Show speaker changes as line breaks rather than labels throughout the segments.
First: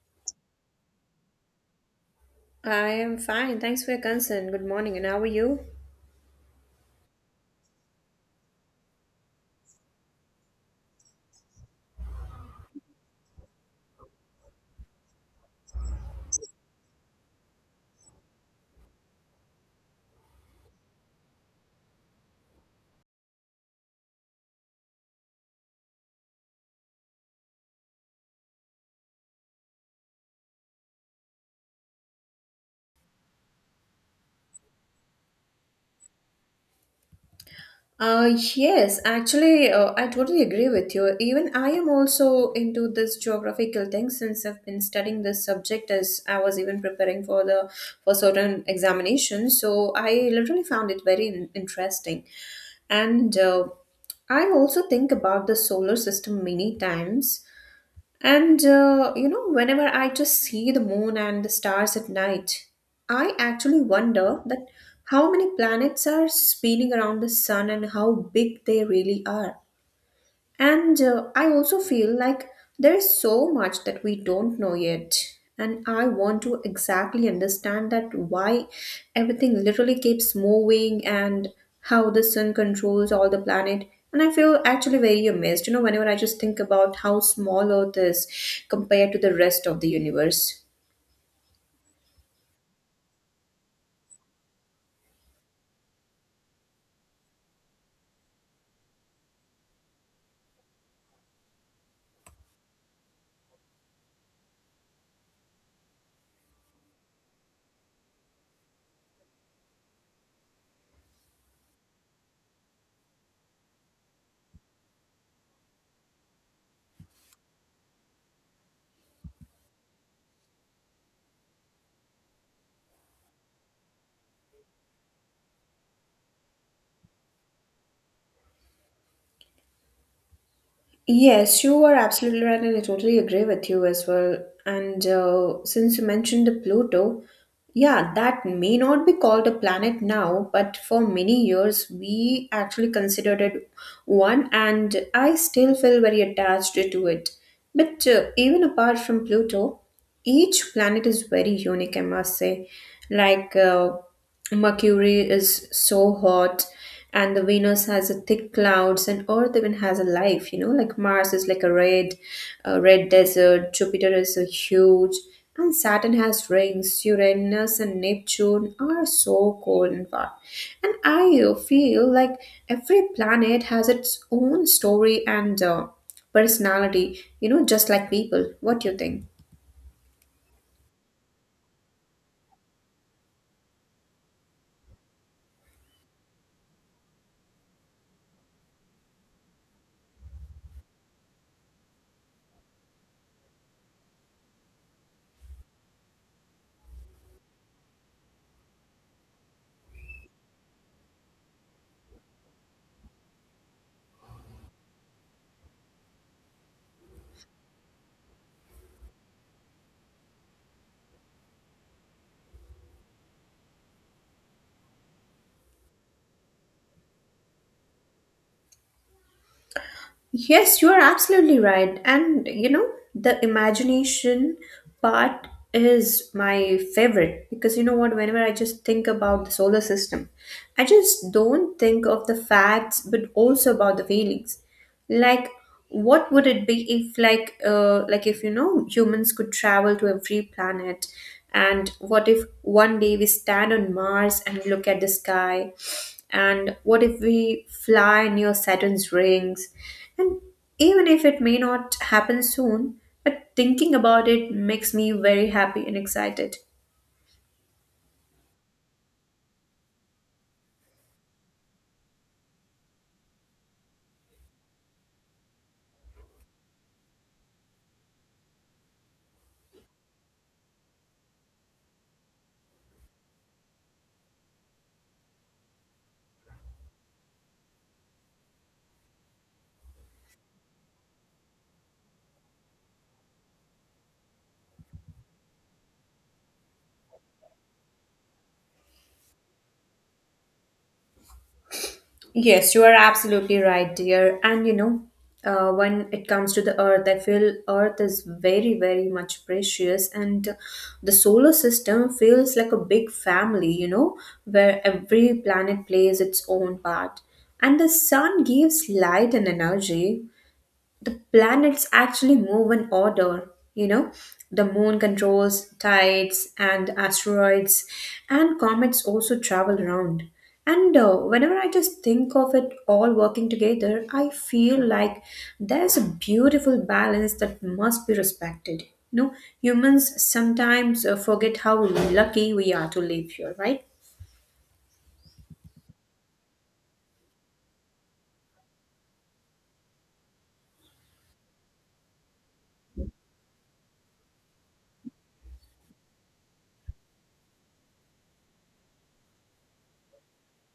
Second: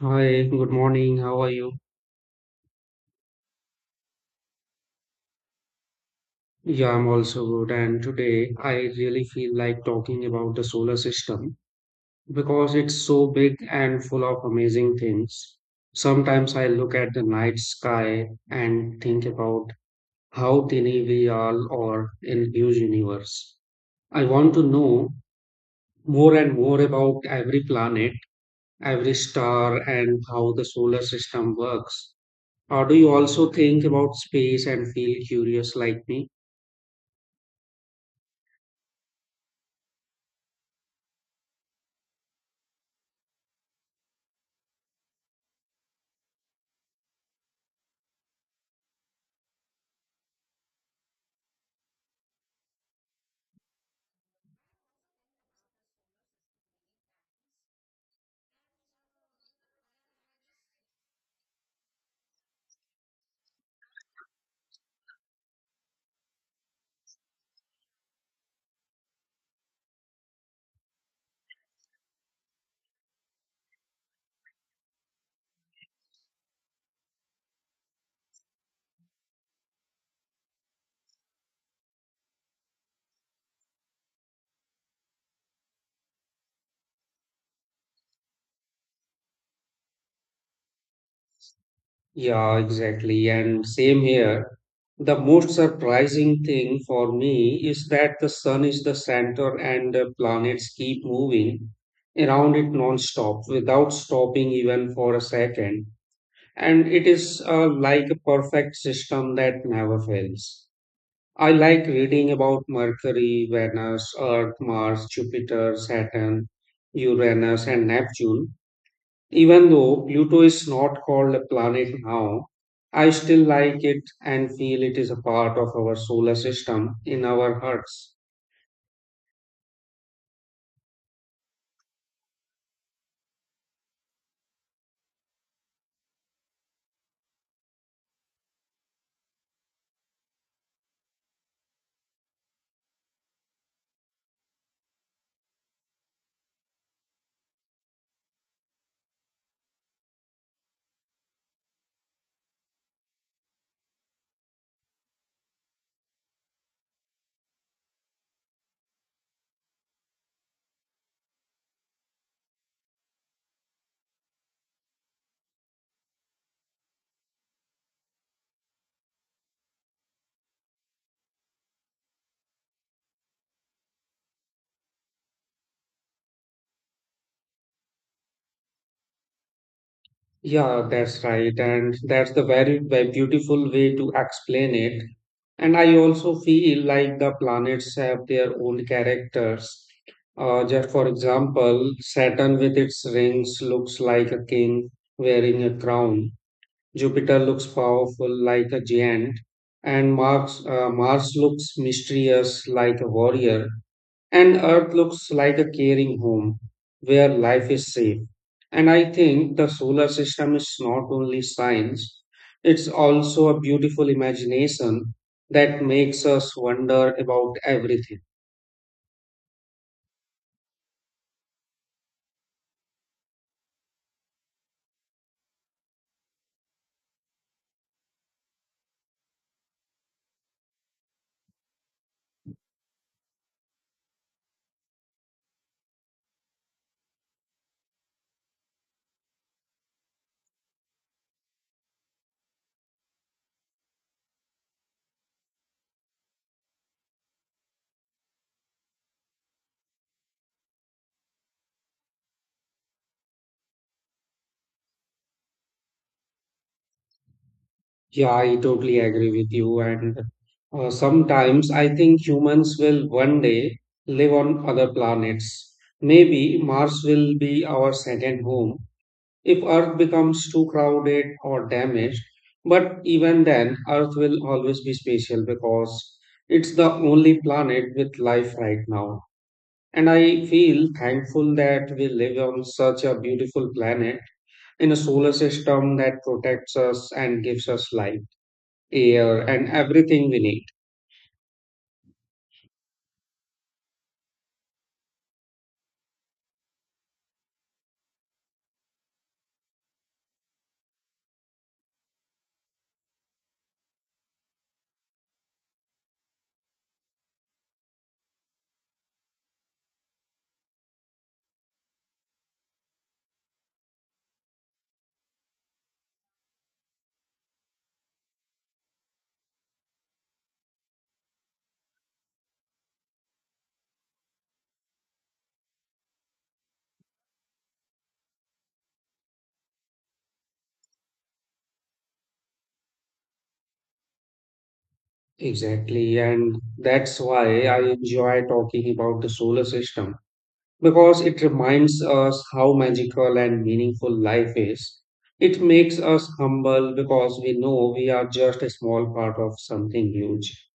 Hi, good morning. How are you?
I am fine. Thanks for your concern. Good morning, and how are you?
Yeah, I'm also good. And today I really feel like talking about the solar system because it's so big and full of amazing things. Sometimes I look at the night sky and think about how tiny we all are in huge universe. I want to know more and more about every planet, every star, and how the solar system works. Or do you also think about space and feel curious like me?
Yes, actually, I totally agree with you. Even I am also into this geographical thing since I've been studying this subject as I was even preparing for certain examinations. So I literally found it very interesting, and I also think about the solar system many times. And whenever I just see the moon and the stars at night, I actually wonder that how many planets are spinning around the sun and how big they really are. And I also feel like there is so much that we don't know yet. And I want to exactly understand that why everything literally keeps moving and how the sun controls all the planet. And I feel actually very amazed, whenever I just think about how small Earth is compared to the rest of the universe.
Yeah, exactly. And same here. The most surprising thing for me is that the sun is the center and the planets keep moving around it non-stop without stopping even for a second. And it is like a perfect system that never fails. I like reading about Mercury, Venus, Earth, Mars, Jupiter, Saturn, Uranus, and Neptune, even though Pluto is not called a planet now, I still like it and feel it is a part of our solar system in our hearts.
Yes, you are absolutely right, and I totally agree with you as well. And since you mentioned the Pluto, yeah, that may not be called a planet now, but for many years we actually considered it one, and I still feel very attached to it. But even apart from Pluto, each planet is very unique, I must say. Like Mercury is so hot, and the Venus has a thick clouds, and Earth even has a life. You know, like Mars is like a red desert. Jupiter is a huge, and Saturn has rings. Uranus and Neptune are so cold and far. And I feel like every planet has its own story and personality. You know, just like people. What do you think?
Yeah, that's right. And that's the very, very beautiful way to explain it. And I also feel like the planets have their own characters. Just for example, Saturn with its rings looks like a king wearing a crown. Jupiter looks powerful like a giant, and Mars looks mysterious like a warrior, and Earth looks like a caring home where life is safe. And I think the solar system is not only science, it's also a beautiful imagination that makes us wonder about everything.
Yes, you are absolutely right. And you know, the imagination part is my favorite because you know what, whenever I just think about the solar system, I just don't think of the facts but also about the feelings like what would it be if if humans could travel to every planet, and what if one day we stand on Mars and look at the sky, and what if we fly near Saturn's rings? And even if it may not happen soon, but thinking about it makes me very happy and excited.
Yeah, I totally agree with you. And sometimes I think humans will one day live on other planets. Maybe Mars will be our second home if Earth becomes too crowded or damaged. But even then, Earth will always be special because it's the only planet with life right now. And I feel thankful that we live on such a beautiful planet in a solar system that protects us and gives us life air and everything we need.
Yes, you are absolutely right, dear. And you know, when it comes to the Earth, I feel Earth is very, very much precious, and the solar system feels like a big family, you know, where every planet plays its own part. And the sun gives light and energy, the planets actually move in order. You know, the moon controls tides and asteroids, and comets also travel around. And whenever I just think of it all working together, I feel like there's a beautiful balance that must be respected. You know, humans sometimes forget how lucky we are to live here, right?
Exactly. And that's why I enjoy talking about the solar system because it reminds us how magical and meaningful life is. It makes us humble because we know we are just a small part of something huge.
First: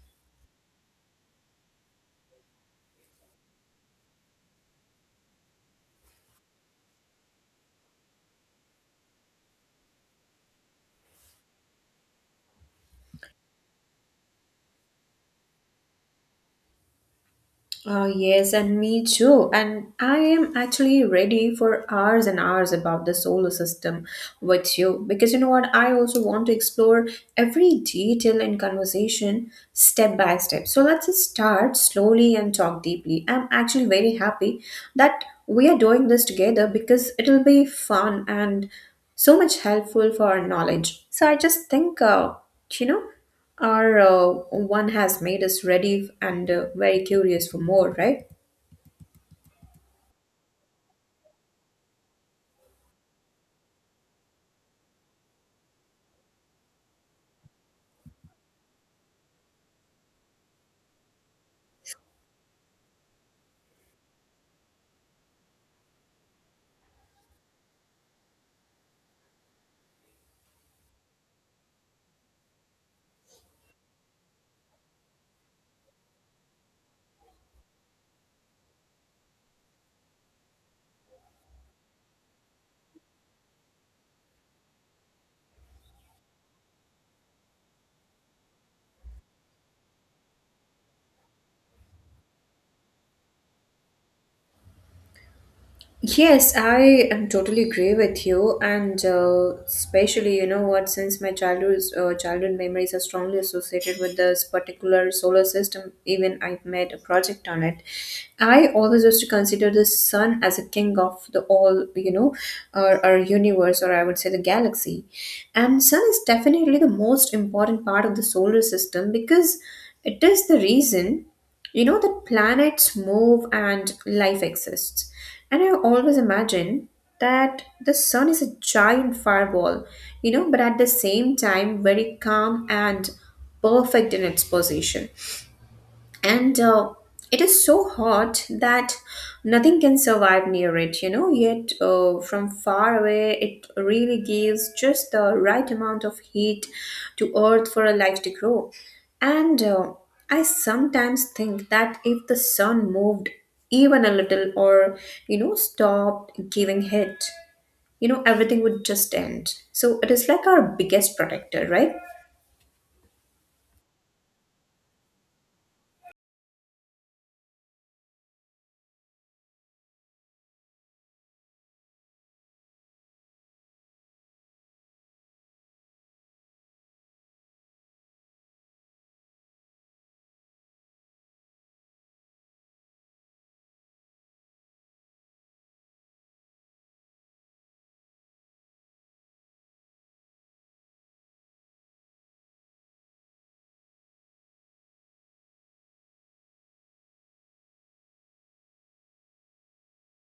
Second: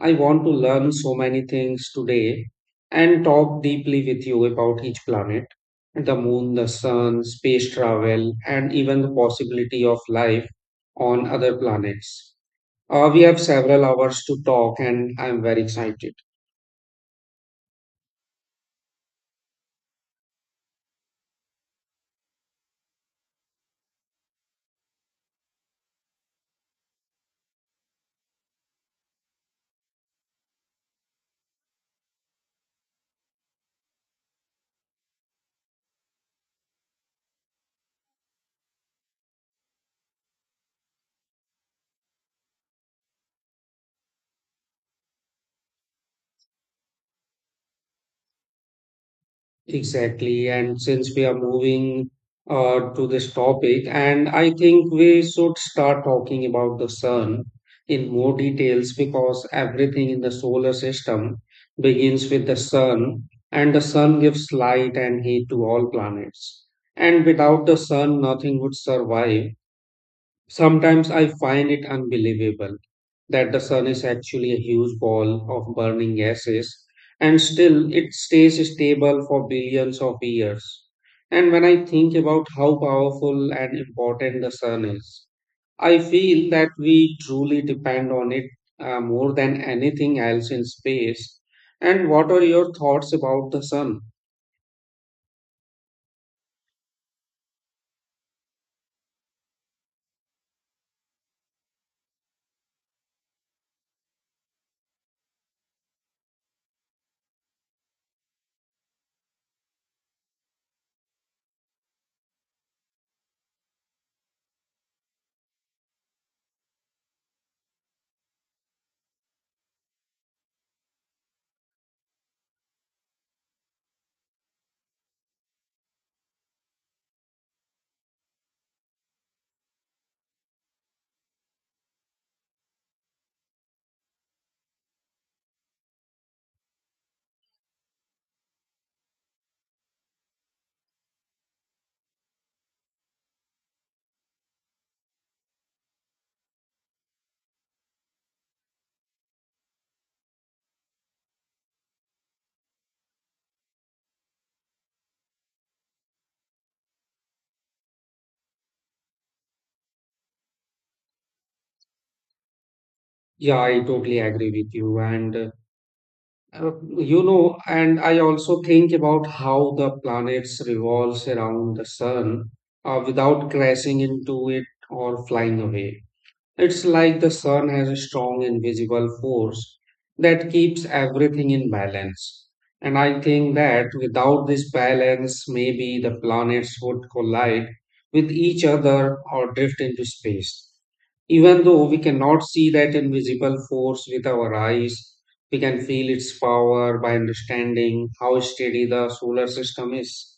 I want to learn so many things today and talk deeply with you about each planet, the moon, the sun, space travel, and even the possibility of life on other planets. We have several hours to talk, and I'm very excited.
Yes, and me too. And I am actually ready for hours and hours about the solar system with you because you know what? I also want to explore every detail in conversation step by step. So let's just start slowly and talk deeply. I'm actually very happy that we are doing this together because it'll be fun and so much helpful for our knowledge. So I just think, you know. Our one has made us ready and very curious for more, right?
Exactly. And since we are moving to this topic, and I think we should start talking about the sun in more details because everything in the solar system begins with the sun, and the sun gives light and heat to all planets. And without the sun, nothing would survive. Sometimes I find it unbelievable that the sun is actually a huge ball of burning gases and still it stays stable for billions of years. And when I think about how powerful and important the sun is, I feel that we truly depend on it more than anything else in space. And what are your thoughts about the sun?
Yes, I am totally agree with you, and especially you know what, since my childhood memories are strongly associated with this particular solar system, even I've made a project on it. I always used to consider the sun as a king of the all, you know, or our universe, or I would say the galaxy, and sun is definitely the most important part of the solar system because it is the reason. You know that planets move and life exists. And I always imagine that the sun is a giant firewall, you know, but at the same time very calm and perfect in its position, and it is so hot that nothing can survive near it, you know. Yet from far away it really gives just the right amount of heat to Earth for a life to grow, and I sometimes think that if the sun moved even a little, or stopped giving heat, everything would just end. So it is like our biggest protector, right?
Yeah, I totally agree with you. And Uh, you know, and I also think about how the planets revolves around the sun without crashing into it or flying away. It's like the sun has a strong invisible force that keeps everything in balance. And I think that without this balance, maybe the planets would collide with each other or drift into space. Even though we cannot see that invisible force with our eyes, we can feel its power by understanding how steady the solar system is.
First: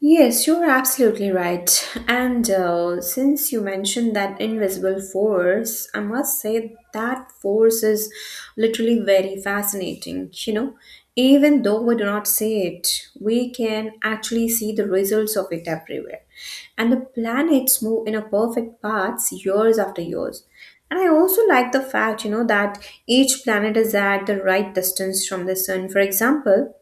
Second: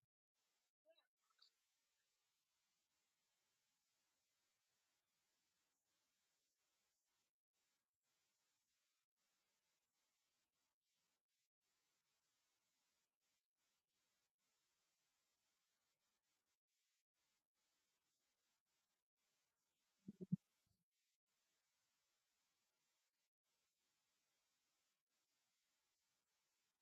Yes, you're absolutely right. And since you mentioned that invisible force, I must say that force is literally very fascinating. You know, even though we do not see it, we can actually see the results of it everywhere. And the planets move in a perfect paths years after years. And I also like the fact, you know, that each planet is at the right distance from the sun. For example,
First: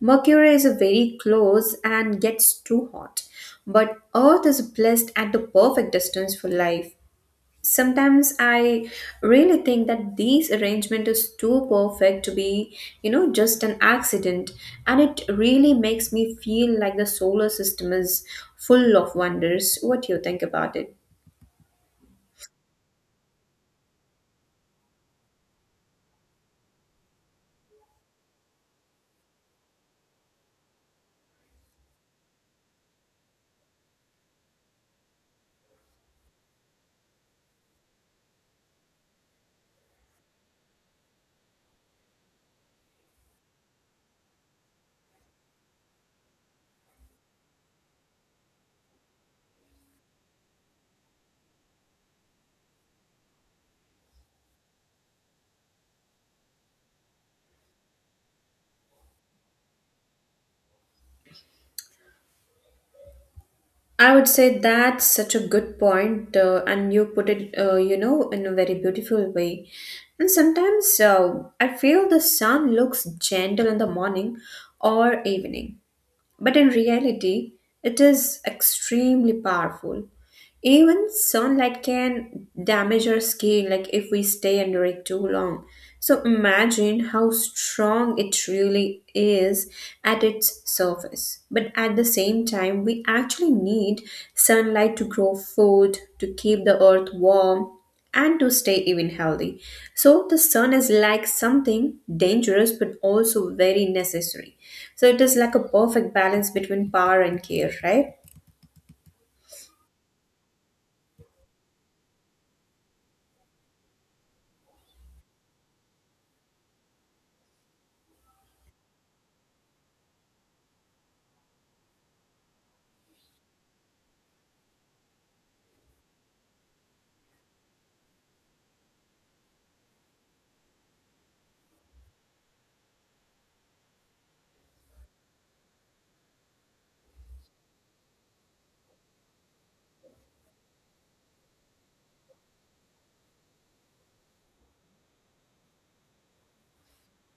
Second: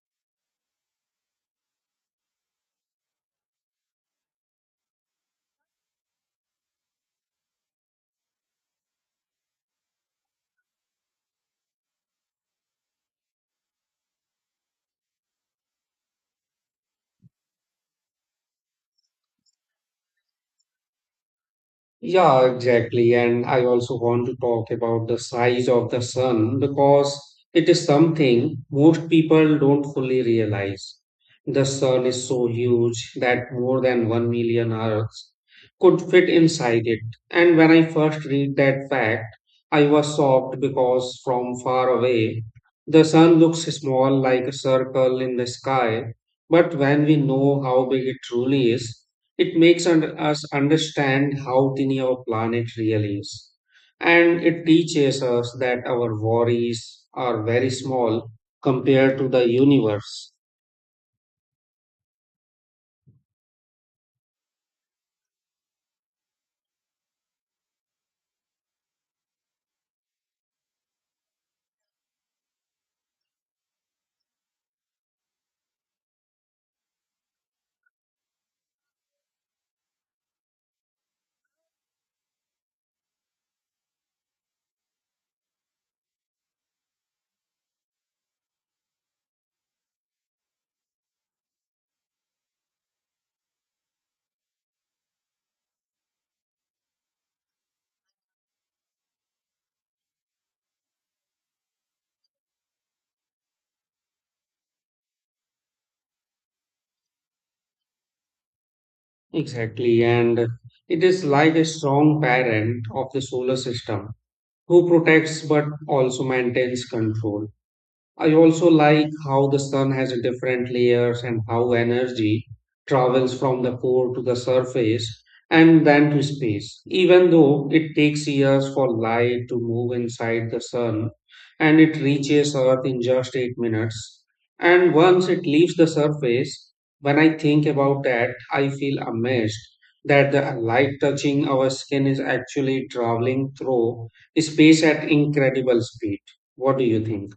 Mercury is a very close and gets too hot, but Earth is placed at the perfect distance for life. Sometimes I really think that this arrangement is too perfect to be, you know, just an accident, and it really makes me feel like the solar system is full of wonders. What do you think about it?
Yeah, exactly. And I also want to talk about the size of the sun because it is something most people don't fully realize. The sun is so huge that more than 1 million Earths could fit inside it. And when I first read that fact, I was shocked because from far away, the sun looks small like a circle in the sky. But when we know how big it truly is, it makes under us understand how tiny our planet really is. And it teaches us that our worries are very small compared to the universe.
I would say that's such a good point, and you put it, in a very beautiful way. And sometimes I feel the sun looks gentle in the morning or evening, but in reality, it is extremely powerful. Even sunlight can damage our skin, like if we stay under it too long. So imagine how strong it really is at its surface. But at the same time, we actually need sunlight to grow food, to keep the earth warm, and to stay even healthy. So the sun is like something dangerous but also very necessary. So it is like a perfect balance between power and care, right?
Exactly. And it is like a strong parent of the solar system who protects but also maintains control. I also like how the sun has a different layers and how energy travels from the core to the surface and then to space. Even though it takes years for light to move inside the sun and it reaches Earth in just 8 minutes. And once it leaves the surface, when I think about that, I feel amazed that the light touching our skin is actually traveling through space at incredible speed. What do you think?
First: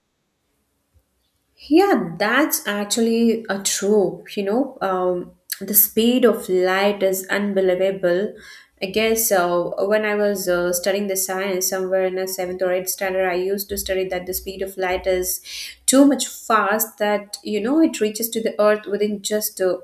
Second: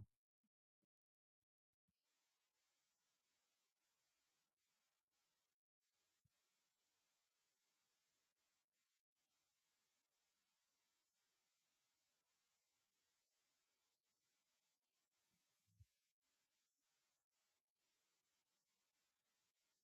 Yeah, that's actually a trope. You know, the speed of light is unbelievable. I guess when I was studying the science somewhere in a seventh or eighth standard, I used to study that the speed of light is too much fast that it reaches to the earth within just uh,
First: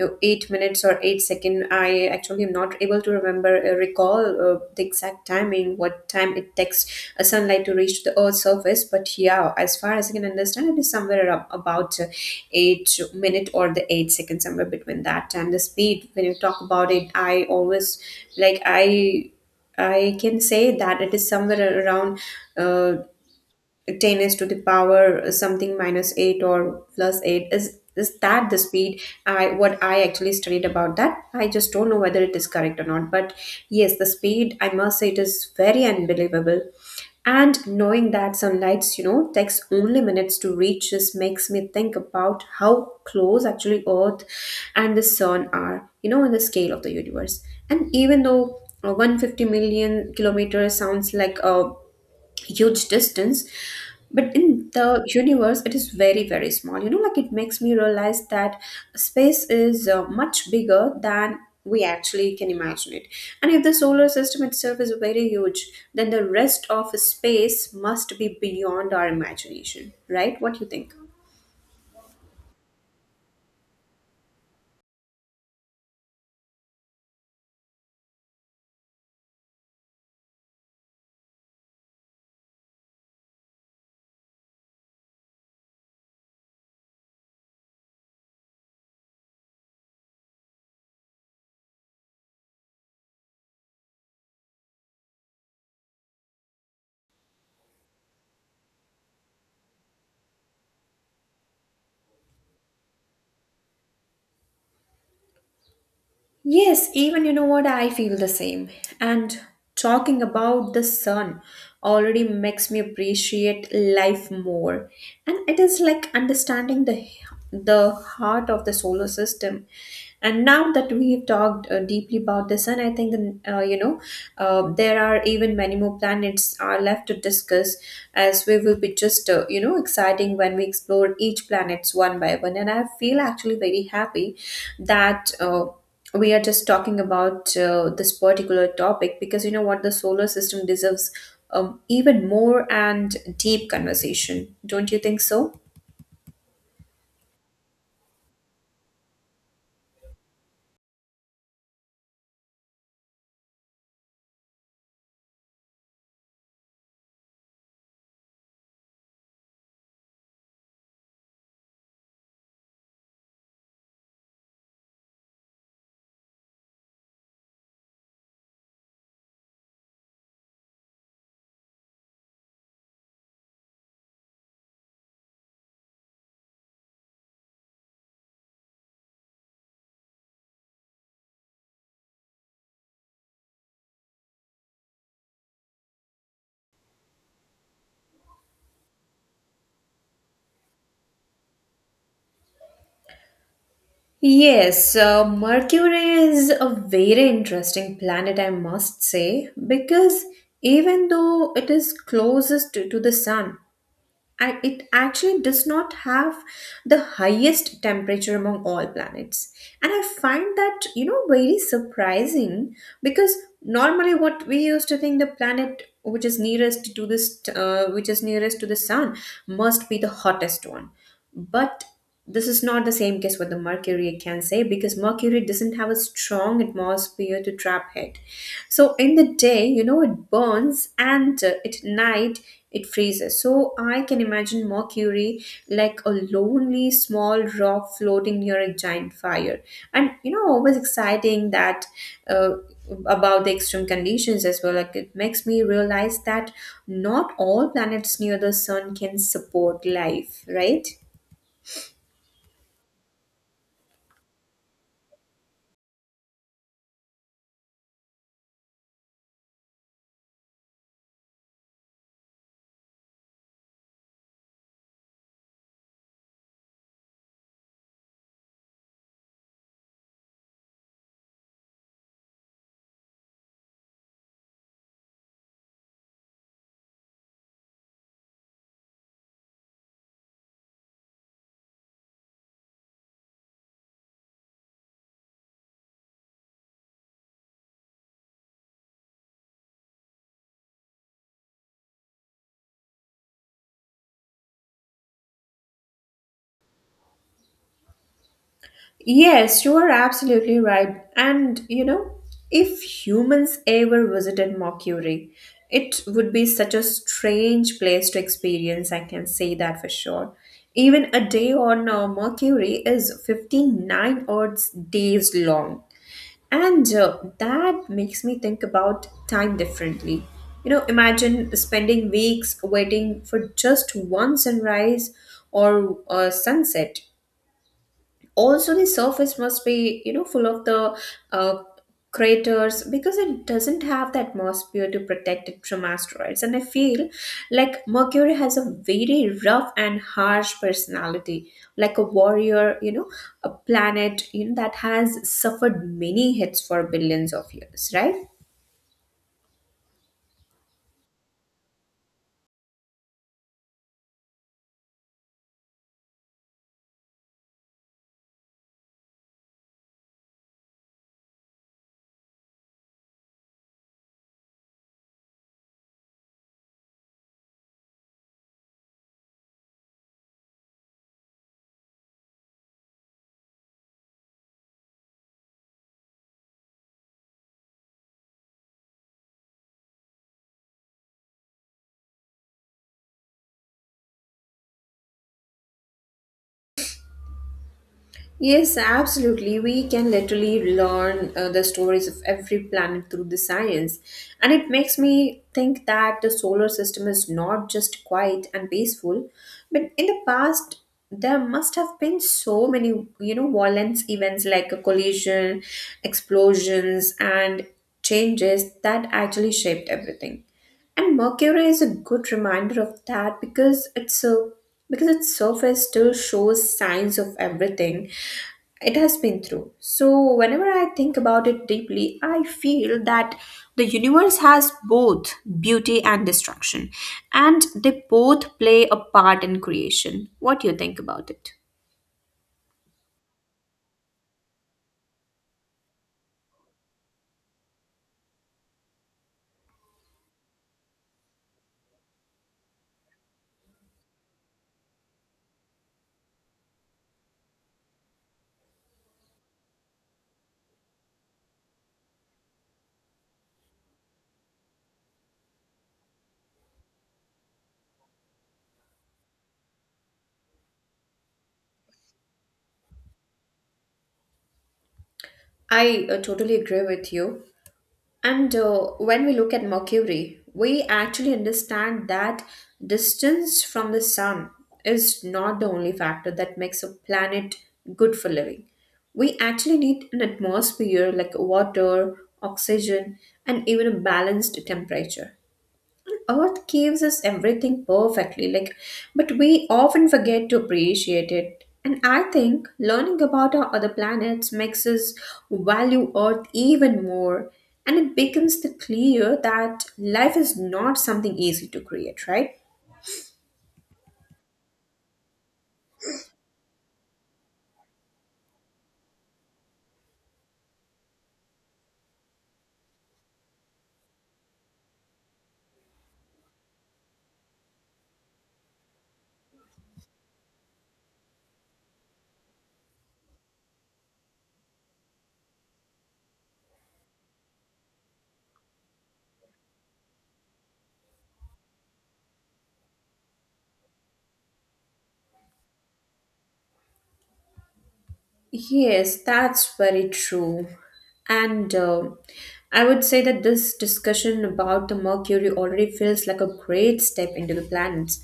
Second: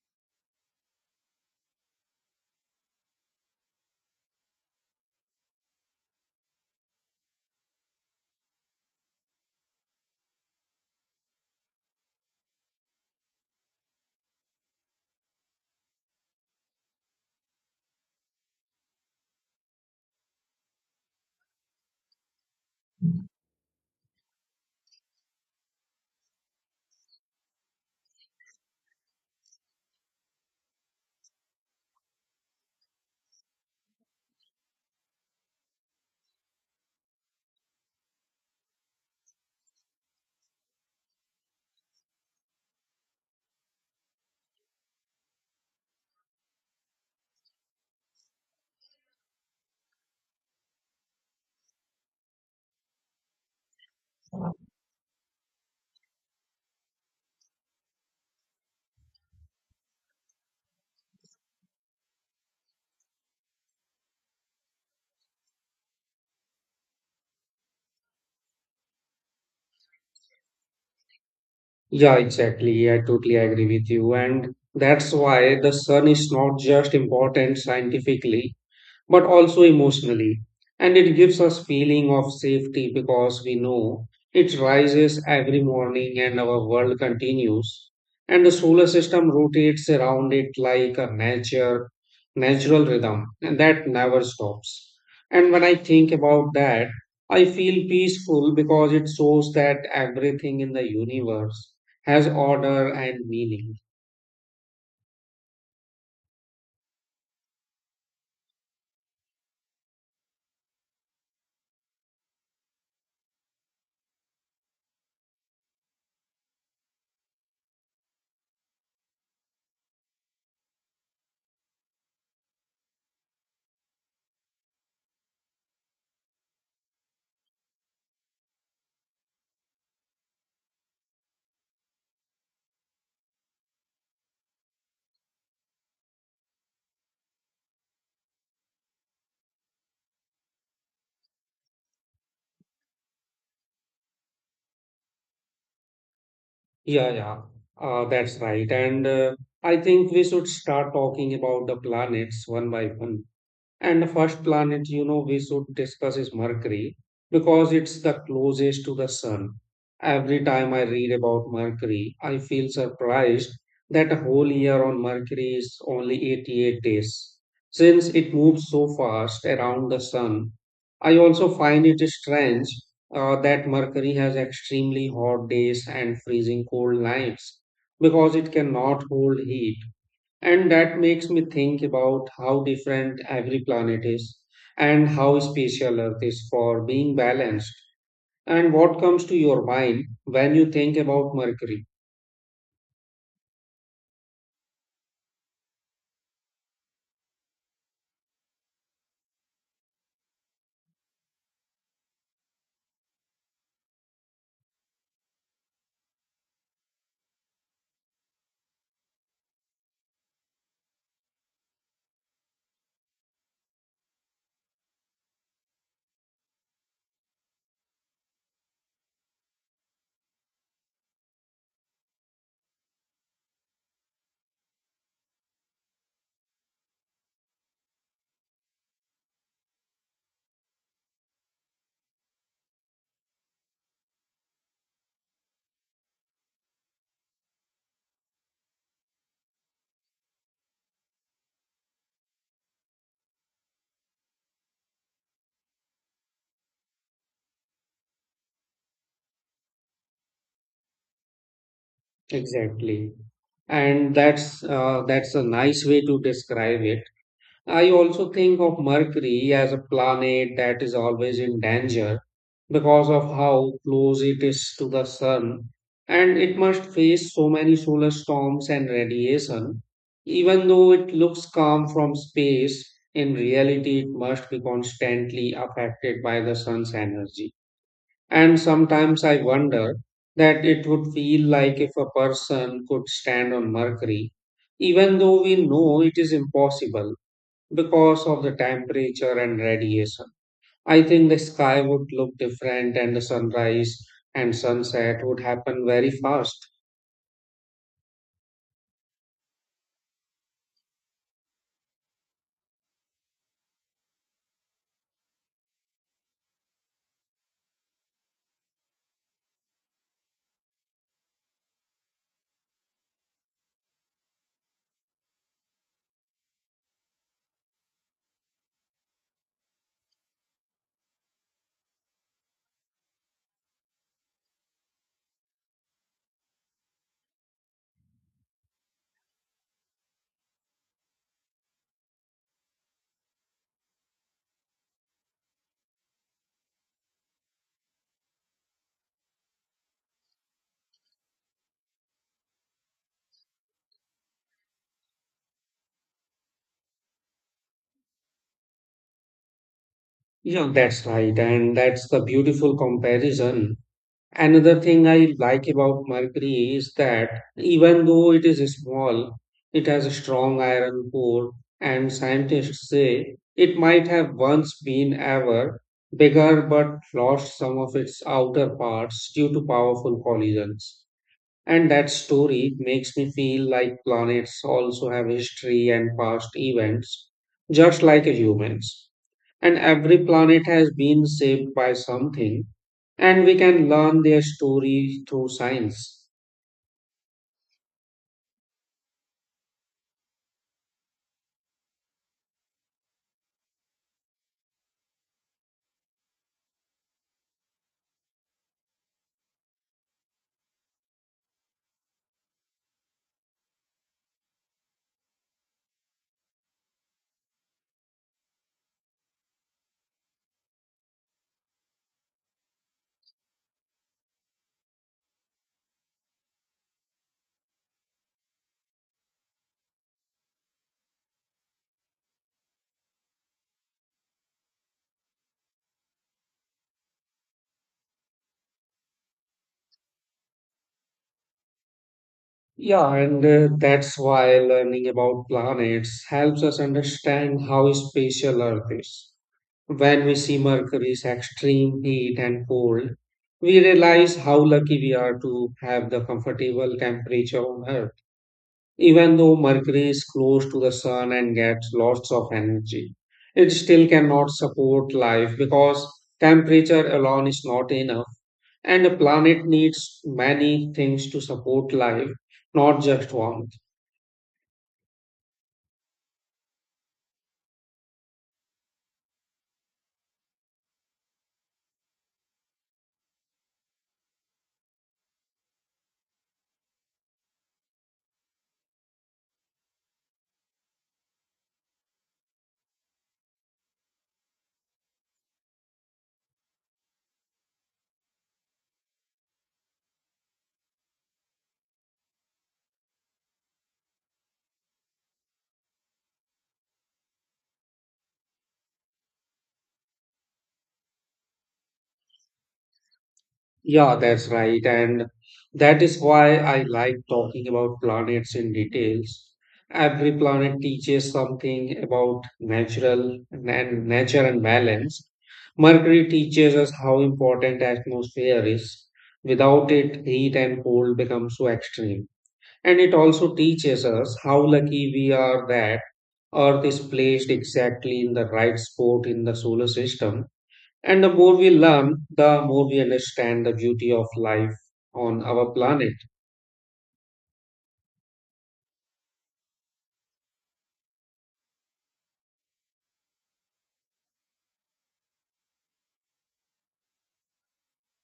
uh, 8 minutes or 8 second. I actually am not able to remember, recall the exact timing, what time it takes a sunlight to reach to the Earth's surface. But yeah, as far as I can understand, it is somewhere about 8 minute or the 8 second, somewhere between that. And the speed, when you talk about it, I always like I I can say that it is somewhere around uh, 10 is to the power something minus 8 or plus 8 is that the speed I. What I actually studied about that, I just don't know whether it is correct or not, but yes, the speed, I must say, it is very unbelievable. And knowing that sunlights takes only minutes to reach just makes me think about how close actually Earth and the sun are, in the scale of the universe. And even though 150 million kilometers sounds like a huge distance, but in the universe it is very, very small, you know. Like it makes me realize that space is much bigger than we actually can imagine it. And if the solar system itself is very huge, then the rest of space must be beyond our imagination, right? What do you think?
Yeah, exactly. Yeah, I totally agree with you. And that's why the sun is not just important scientifically, but also emotionally. And it gives us feeling of safety because we know it rises every morning and our world continues. And the solar system rotates around it like a nature, natural rhythm, and that never stops. And when I think about that, I feel peaceful because it shows that everything in the universe has order and meaning.
Yes, even you know what, I feel the same. And talking about the sun already makes me appreciate life more. And it is like understanding the heart of the solar system. And now that we have talked deeply about the sun, I think there are even many more planets are left to discuss, as we will be just exciting when we explore each planets one by one. And I feel actually very happy that. We are just talking about this particular topic because you know what, the solar system deserves even more and deep conversation, don't you think so?
Yeah, yeah, that's right. And I think we should start talking about the planets one by one. And the first planet, you know, we should discuss is Mercury because it's the closest to the sun. Every time I read about Mercury, I feel surprised that a whole year on Mercury is only 88 days. Since it moves so fast around the sun, I also find it strange that Mercury has extremely hot days and freezing cold nights because it cannot hold heat and that makes me think about how different every planet is and how special Earth is for being balanced. And what comes to your mind when you think about Mercury?
Yes, Mercury is a very interesting planet, I must say, because even though it is closest to the sun, it actually does not have the highest temperature among all planets, and I find that, you know, very surprising because normally what we used to think, the planet which is nearest to this which is nearest to the sun must be the hottest one, but this is not the same case with the Mercury, I can say, because Mercury doesn't have a strong atmosphere to trap heat. So in the day, you know, it burns, and at night it freezes. So I can imagine Mercury like a lonely small rock floating near a giant fire. And always exciting that uh, about the extreme conditions as well. Like it makes me realize that not all planets near the sun can support life, right?
Exactly. And that's a nice way to describe it. I also think of Mercury as a planet that is always in danger because of how close it is to the sun, and it must face so many solar storms and radiation. Even though it looks calm from space, in reality, it must be constantly affected by the sun's energy. And sometimes I wonder that it would feel like if a person could stand on Mercury, even though we know it is impossible because of the temperature and radiation. I think the sky would look different and the sunrise and sunset would happen very fast.
Yes, you are absolutely right. And you know, if humans ever visited Mercury, it would be such a strange place to experience, I can say that for sure. Even a day on Mercury is 59 Earth's days long. And that makes me think about time differently. You know, imagine spending weeks waiting for just one sunrise or a sunset, also the surface must be, you know, full of the uh, craters because it doesn't have the atmosphere to protect it from asteroids. And I feel like Mercury has a very rough and harsh personality, like a warrior, you know, a planet, you know, that has suffered many hits for billions of years, right?
Yeah, that's right. And that's the beautiful comparison. Another thing I like about Mercury is that even though it is small, it has a strong iron core, and scientists say it might have once been ever bigger but lost some of its outer parts due to powerful collisions. And that story makes me feel like planets also have history and past events, just like humans. And every planet has been shaped by something, and we can learn their story through science.
Yes, absolutely. We can literally learn the stories of every planet through the science. And it makes me think that the solar system is not just quiet and peaceful, but in the past, there must have been so many, you know, violent events like a collision, explosions, and changes that actually shaped everything. And Mercury is a good reminder of that because it's a because its surface still shows signs of everything it has been through. So whenever I think about it deeply, I feel that the universe has both beauty and destruction, and they both play a part in creation. What do you think about it?
Yeah, and that's why learning about planets helps us understand how special Earth is. When we see Mercury's extreme heat and cold, we realize how lucky we are to have the comfortable temperature on Earth. Even though Mercury is close to the sun and gets lots of energy, it still cannot support life because temperature alone is not enough, and a planet needs many things to support life, not just one.
I totally agree with you. And when we look at Mercury, we actually understand that distance from the sun is not the only factor that makes a planet good for living. We actually need an atmosphere like water, oxygen, and even a balanced temperature. Earth gives us everything perfectly, like, but we often forget to appreciate it. And I think learning about our other planets makes us value Earth even more. And it becomes the clear that life is not something easy to create, right?
Yeah, that's right. And that is why I like talking about planets in details. Every planet teaches something about natural and nature and balance. Mercury teaches us how important atmosphere is. Without it, heat and cold become so extreme. And it also teaches us how lucky we are that Earth is placed exactly in the right spot in the solar system and the more we learn, the more we understand the beauty of life on our planet.
Yes, that's very true. And I would say that this discussion about the Mercury already feels like a great step into the planets.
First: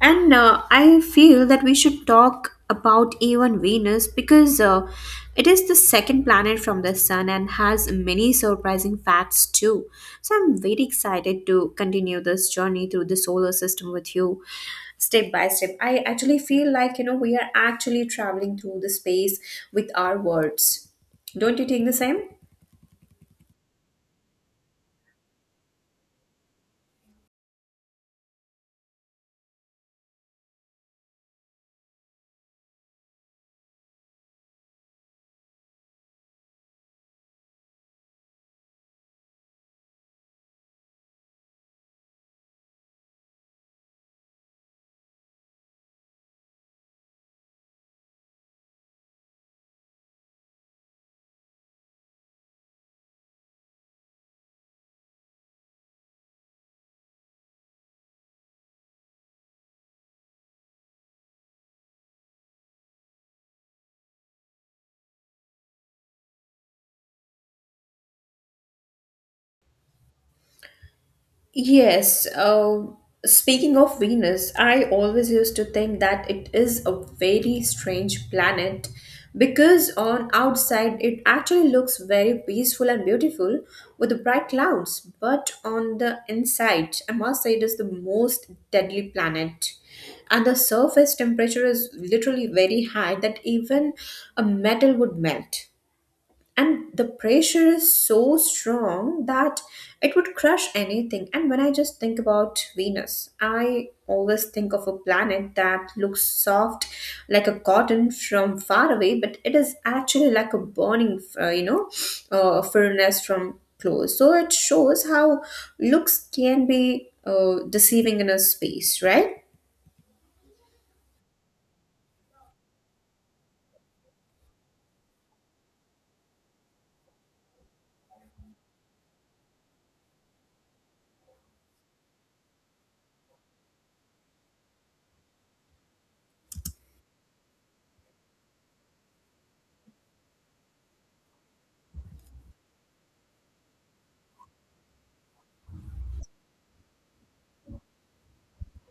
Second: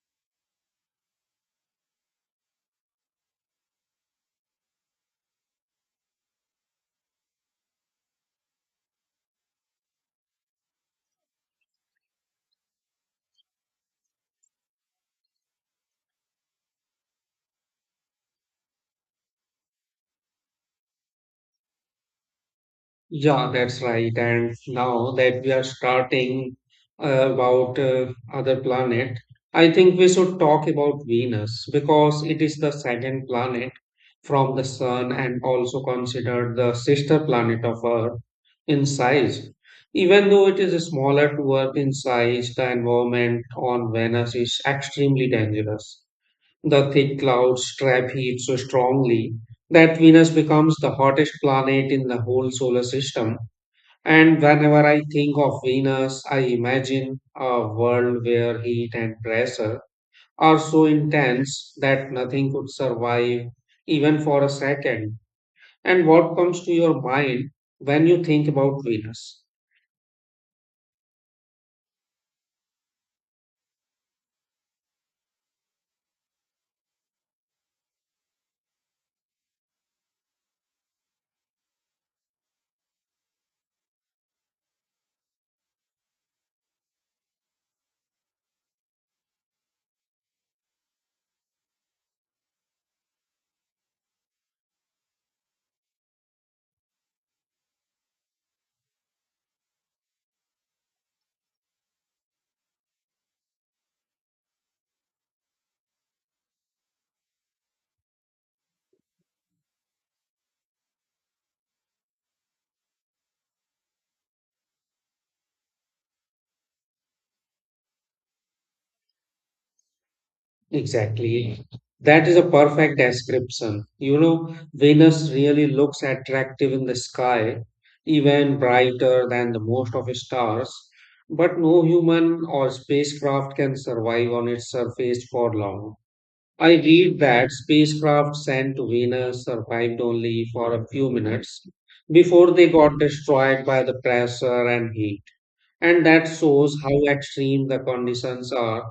And I feel that we should talk about even Venus because it is the second planet from the Sun and has many surprising facts too. So I'm very excited to continue this journey through the solar system with you step by step. I actually feel like, you know, we are actually traveling through the space with our words. Don't you think the same?
Yeah, that's right. And now that we are starting about other planet, I think we should talk about Venus because it is the second planet from the sun and also considered the sister planet of Earth in size. Even though it is smaller to Earth in size, the environment on Venus is extremely dangerous. The thick clouds trap heat so strongly that Venus becomes the hottest planet in the whole solar system. And whenever I think of Venus, I imagine a world where heat and pressure are so intense that nothing could survive even for a second. And what comes to your mind when you think about Venus?
Yes, speaking of Venus, I always used to think that it is a very strange planet because on outside it actually looks very peaceful and beautiful with the bright clouds, but on the inside, I must say it is the most deadly planet. And the surface temperature is literally very high that even a metal would melt, and the pressure is so strong that it would crush anything. And when I just think about Venus, I always think of a planet that looks soft like a cotton from far away, but it is actually like a burning furnace from close. So it shows how looks can be deceiving in a space, right?
Exactly. That is a perfect description. You know, Venus really looks attractive in the sky, even brighter than the most of its stars, but no human or spacecraft can survive on its surface for long. I read that spacecraft sent to Venus survived only for a few minutes before they got destroyed by the pressure and heat. And that shows how extreme the conditions are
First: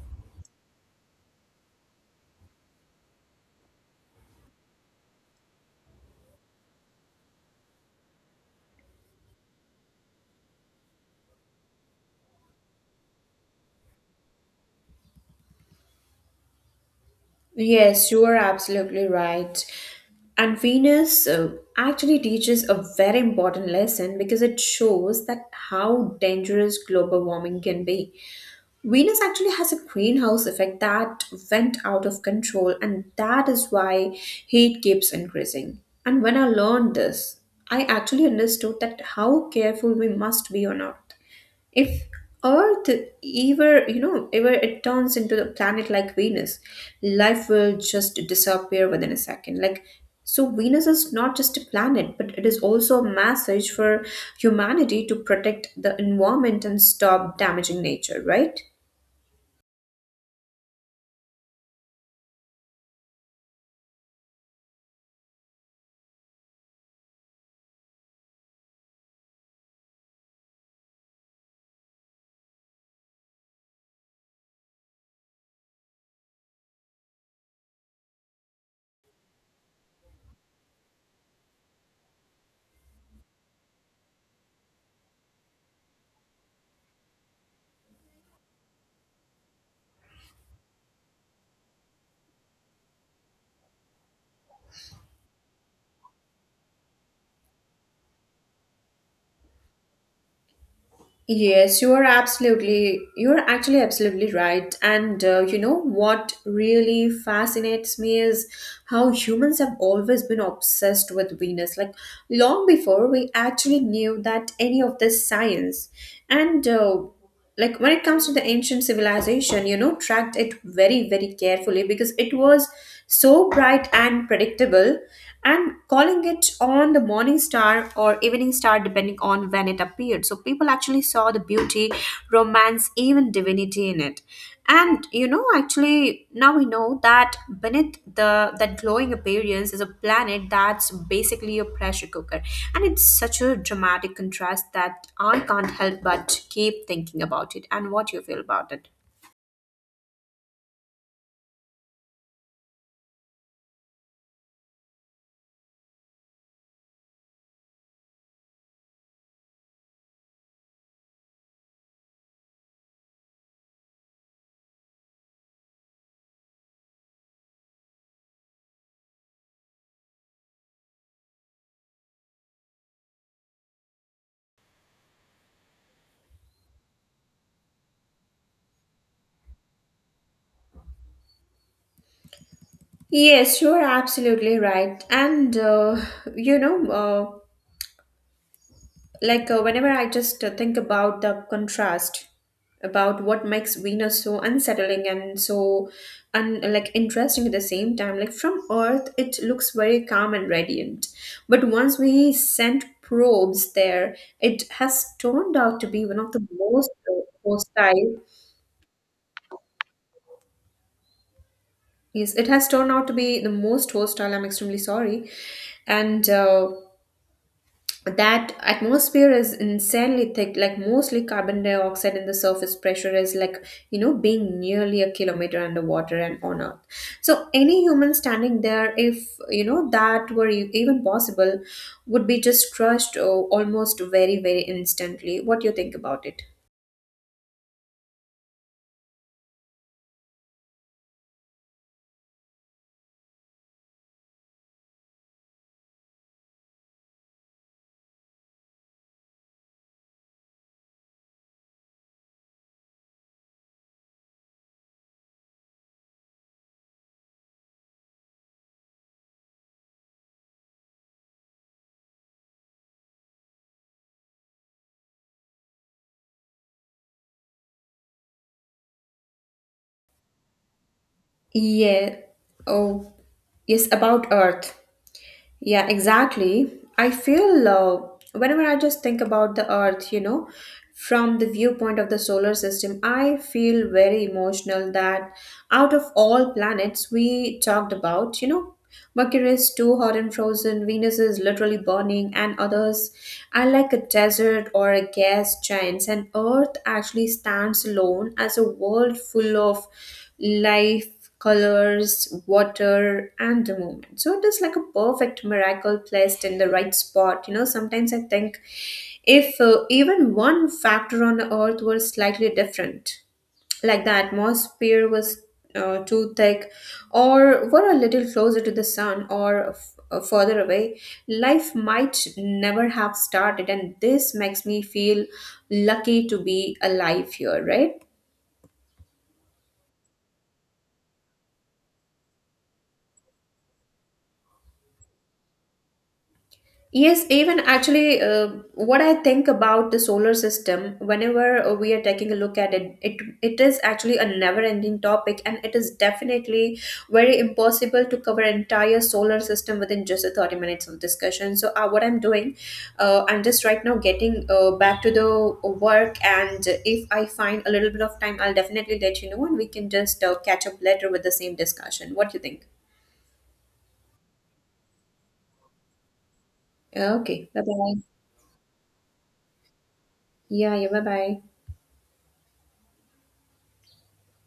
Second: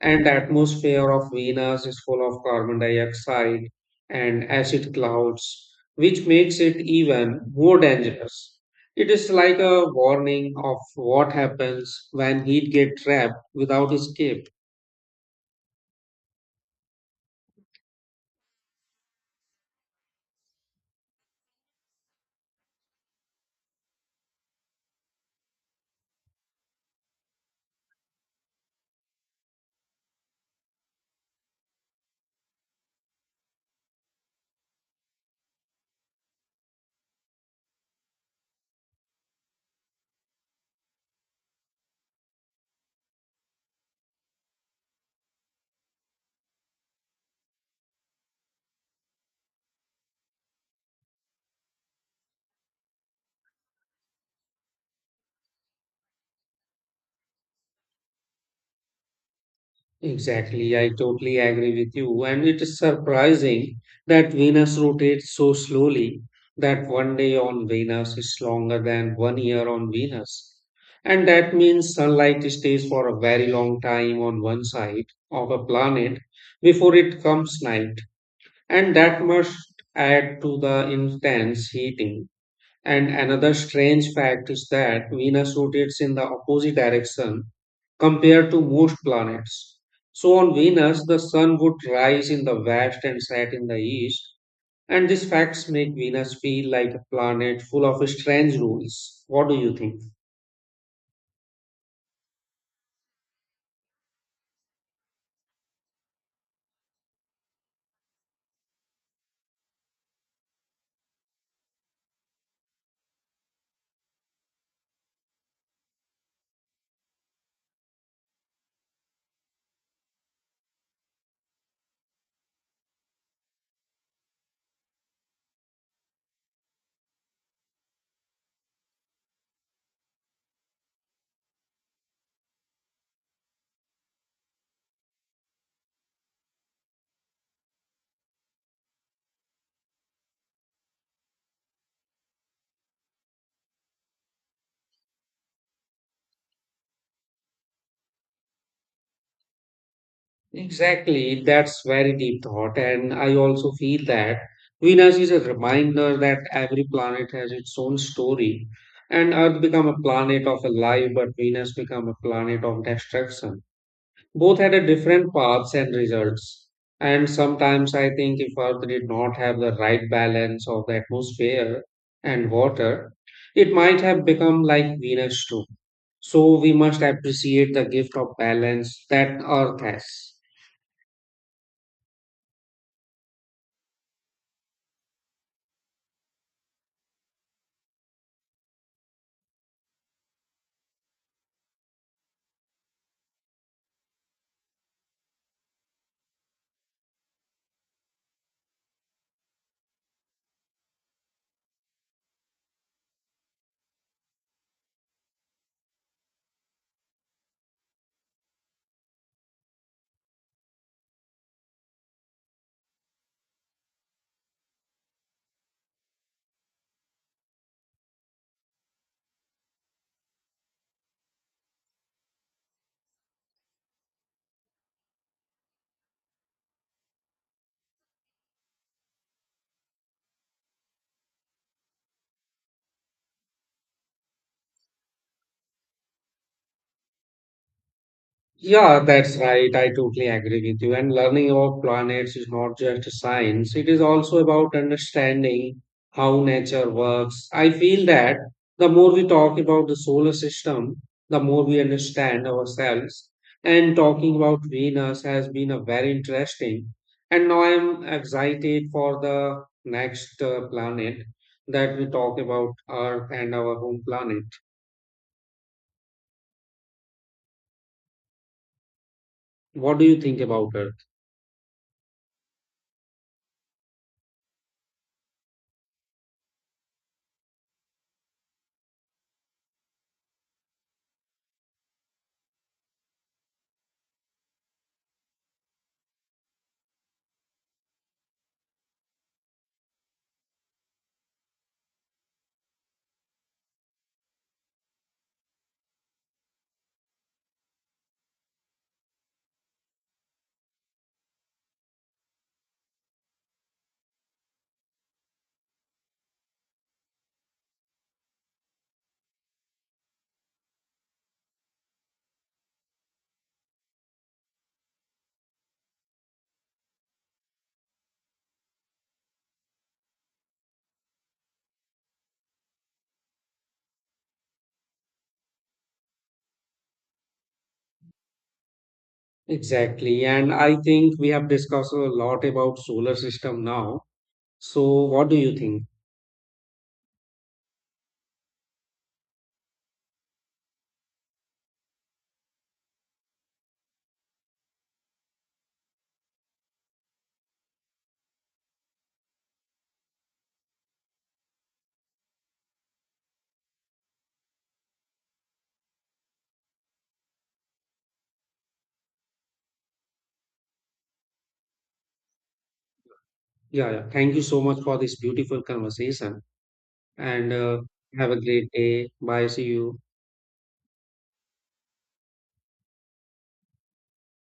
and the atmosphere of Venus is full of carbon dioxide and acid clouds, which makes it even more dangerous. It is like a warning of what happens when heat gets trapped without escape.
Yes, you are absolutely right. And Venus actually teaches a very important lesson because it shows that how dangerous global warming can be. Venus actually has a greenhouse effect that went out of control, and that is why heat keeps increasing. And when I learned this, I actually understood that how careful we must be on Earth if earth ever you know ever it turns into a planet like Venus, life will just disappear within a second, like. So Venus is not just a planet, but it is also a message for humanity to protect the environment and stop damaging nature, right?
Exactly, I totally agree with you. And it is surprising that Venus rotates so slowly that one day on Venus is longer than one year on Venus. And that means sunlight stays for a very long time on one side of a planet before it comes night. And that must add to the intense heating and another strange fact is that Venus rotates in the opposite direction compared to most planets. So, on Venus, the sun would rise in the west and set in the east, and these facts make Venus feel like a planet full of strange rules. What do you think?
Yes, you are absolutely, you're actually absolutely right. And you know what really fascinates me is how humans have always been obsessed with Venus, like long before we actually knew that any of this science. And like when it comes to the ancient civilization, you know, tracked it very carefully because it was so bright and predictable, and calling it on the morning star or evening star depending on when it appeared. So people actually saw the beauty, romance, even divinity in it. And you know, actually, now we know that beneath the that glowing appearance is a planet that's basically a pressure cooker, and it's such a dramatic contrast that I can't help but keep thinking about it. And what you feel about it?
Exactly, that's very deep thought, and I also feel that Venus is a reminder that every planet has its own story, and Earth become a planet of life, but Venus become a planet of destruction. Both had a different paths and results. And sometimes I think if Earth did not have the right balance of the atmosphere and water, it might have become like Venus too. So we must appreciate the gift of balance that Earth has.
Yes, you're absolutely right. And you know, uh, whenever I just think about the contrast about what makes Venus so unsettling and so like interesting at the same time, like from Earth it looks very calm and radiant, but once we sent probes there, it has turned out to be one of the most hostile yes it has turned out to be the most hostile. I'm extremely sorry. And that atmosphere is insanely thick, like mostly carbon dioxide, and the surface pressure is like, you know, being nearly a kilometer underwater and on Earth. So any human standing there, if you know, that were even possible, would be just crushed. Oh, almost very instantly. What do you think about it?
Yeah, that's right. I totally agree with you. And learning about planets is not just science, it is also about understanding how nature works. I feel that the more we talk about the solar system, the more we understand ourselves. And talking about Venus has been a very interesting. And now I'm excited for the next planet that we talk about Earth and our home planet. What do you think about it?
Yeah. Oh, yes, about Earth. Yeah, exactly. I feel whenever I just think about the Earth, you know, from the viewpoint of the solar system, I feel very emotional that out of all planets we talked about, you know, Mercury is too hot and frozen, Venus is literally burning, and others are like a desert or a gas giant, and Earth actually stands alone as a world full of life, colors, water, and the moment. So it is like a perfect miracle placed in the right spot. You know, sometimes I think if even one factor on the earth was slightly different, like the atmosphere was too thick, or were a little closer to the sun, or further away, life might never have started. And this makes me feel lucky to be alive here, right?
Exactly. And I think we have discussed a lot about solar system now. So what do you think?
Yes, even actually, what I think about the solar system, whenever we are taking a look at it, it is actually a never-ending topic, and it is definitely very impossible to cover entire solar system within just a 30 minutes of discussion. So, what I'm doing, I'm just right now getting back to the work, and if I find a little bit of time, I'll definitely let you know, and we can just catch up later with the same discussion. What do you think?
Yeah, yeah. Thank you so much for this beautiful conversation
Okay,
and
bye bye.
have a great day. Bye. See you.
Yeah, yeah, bye bye.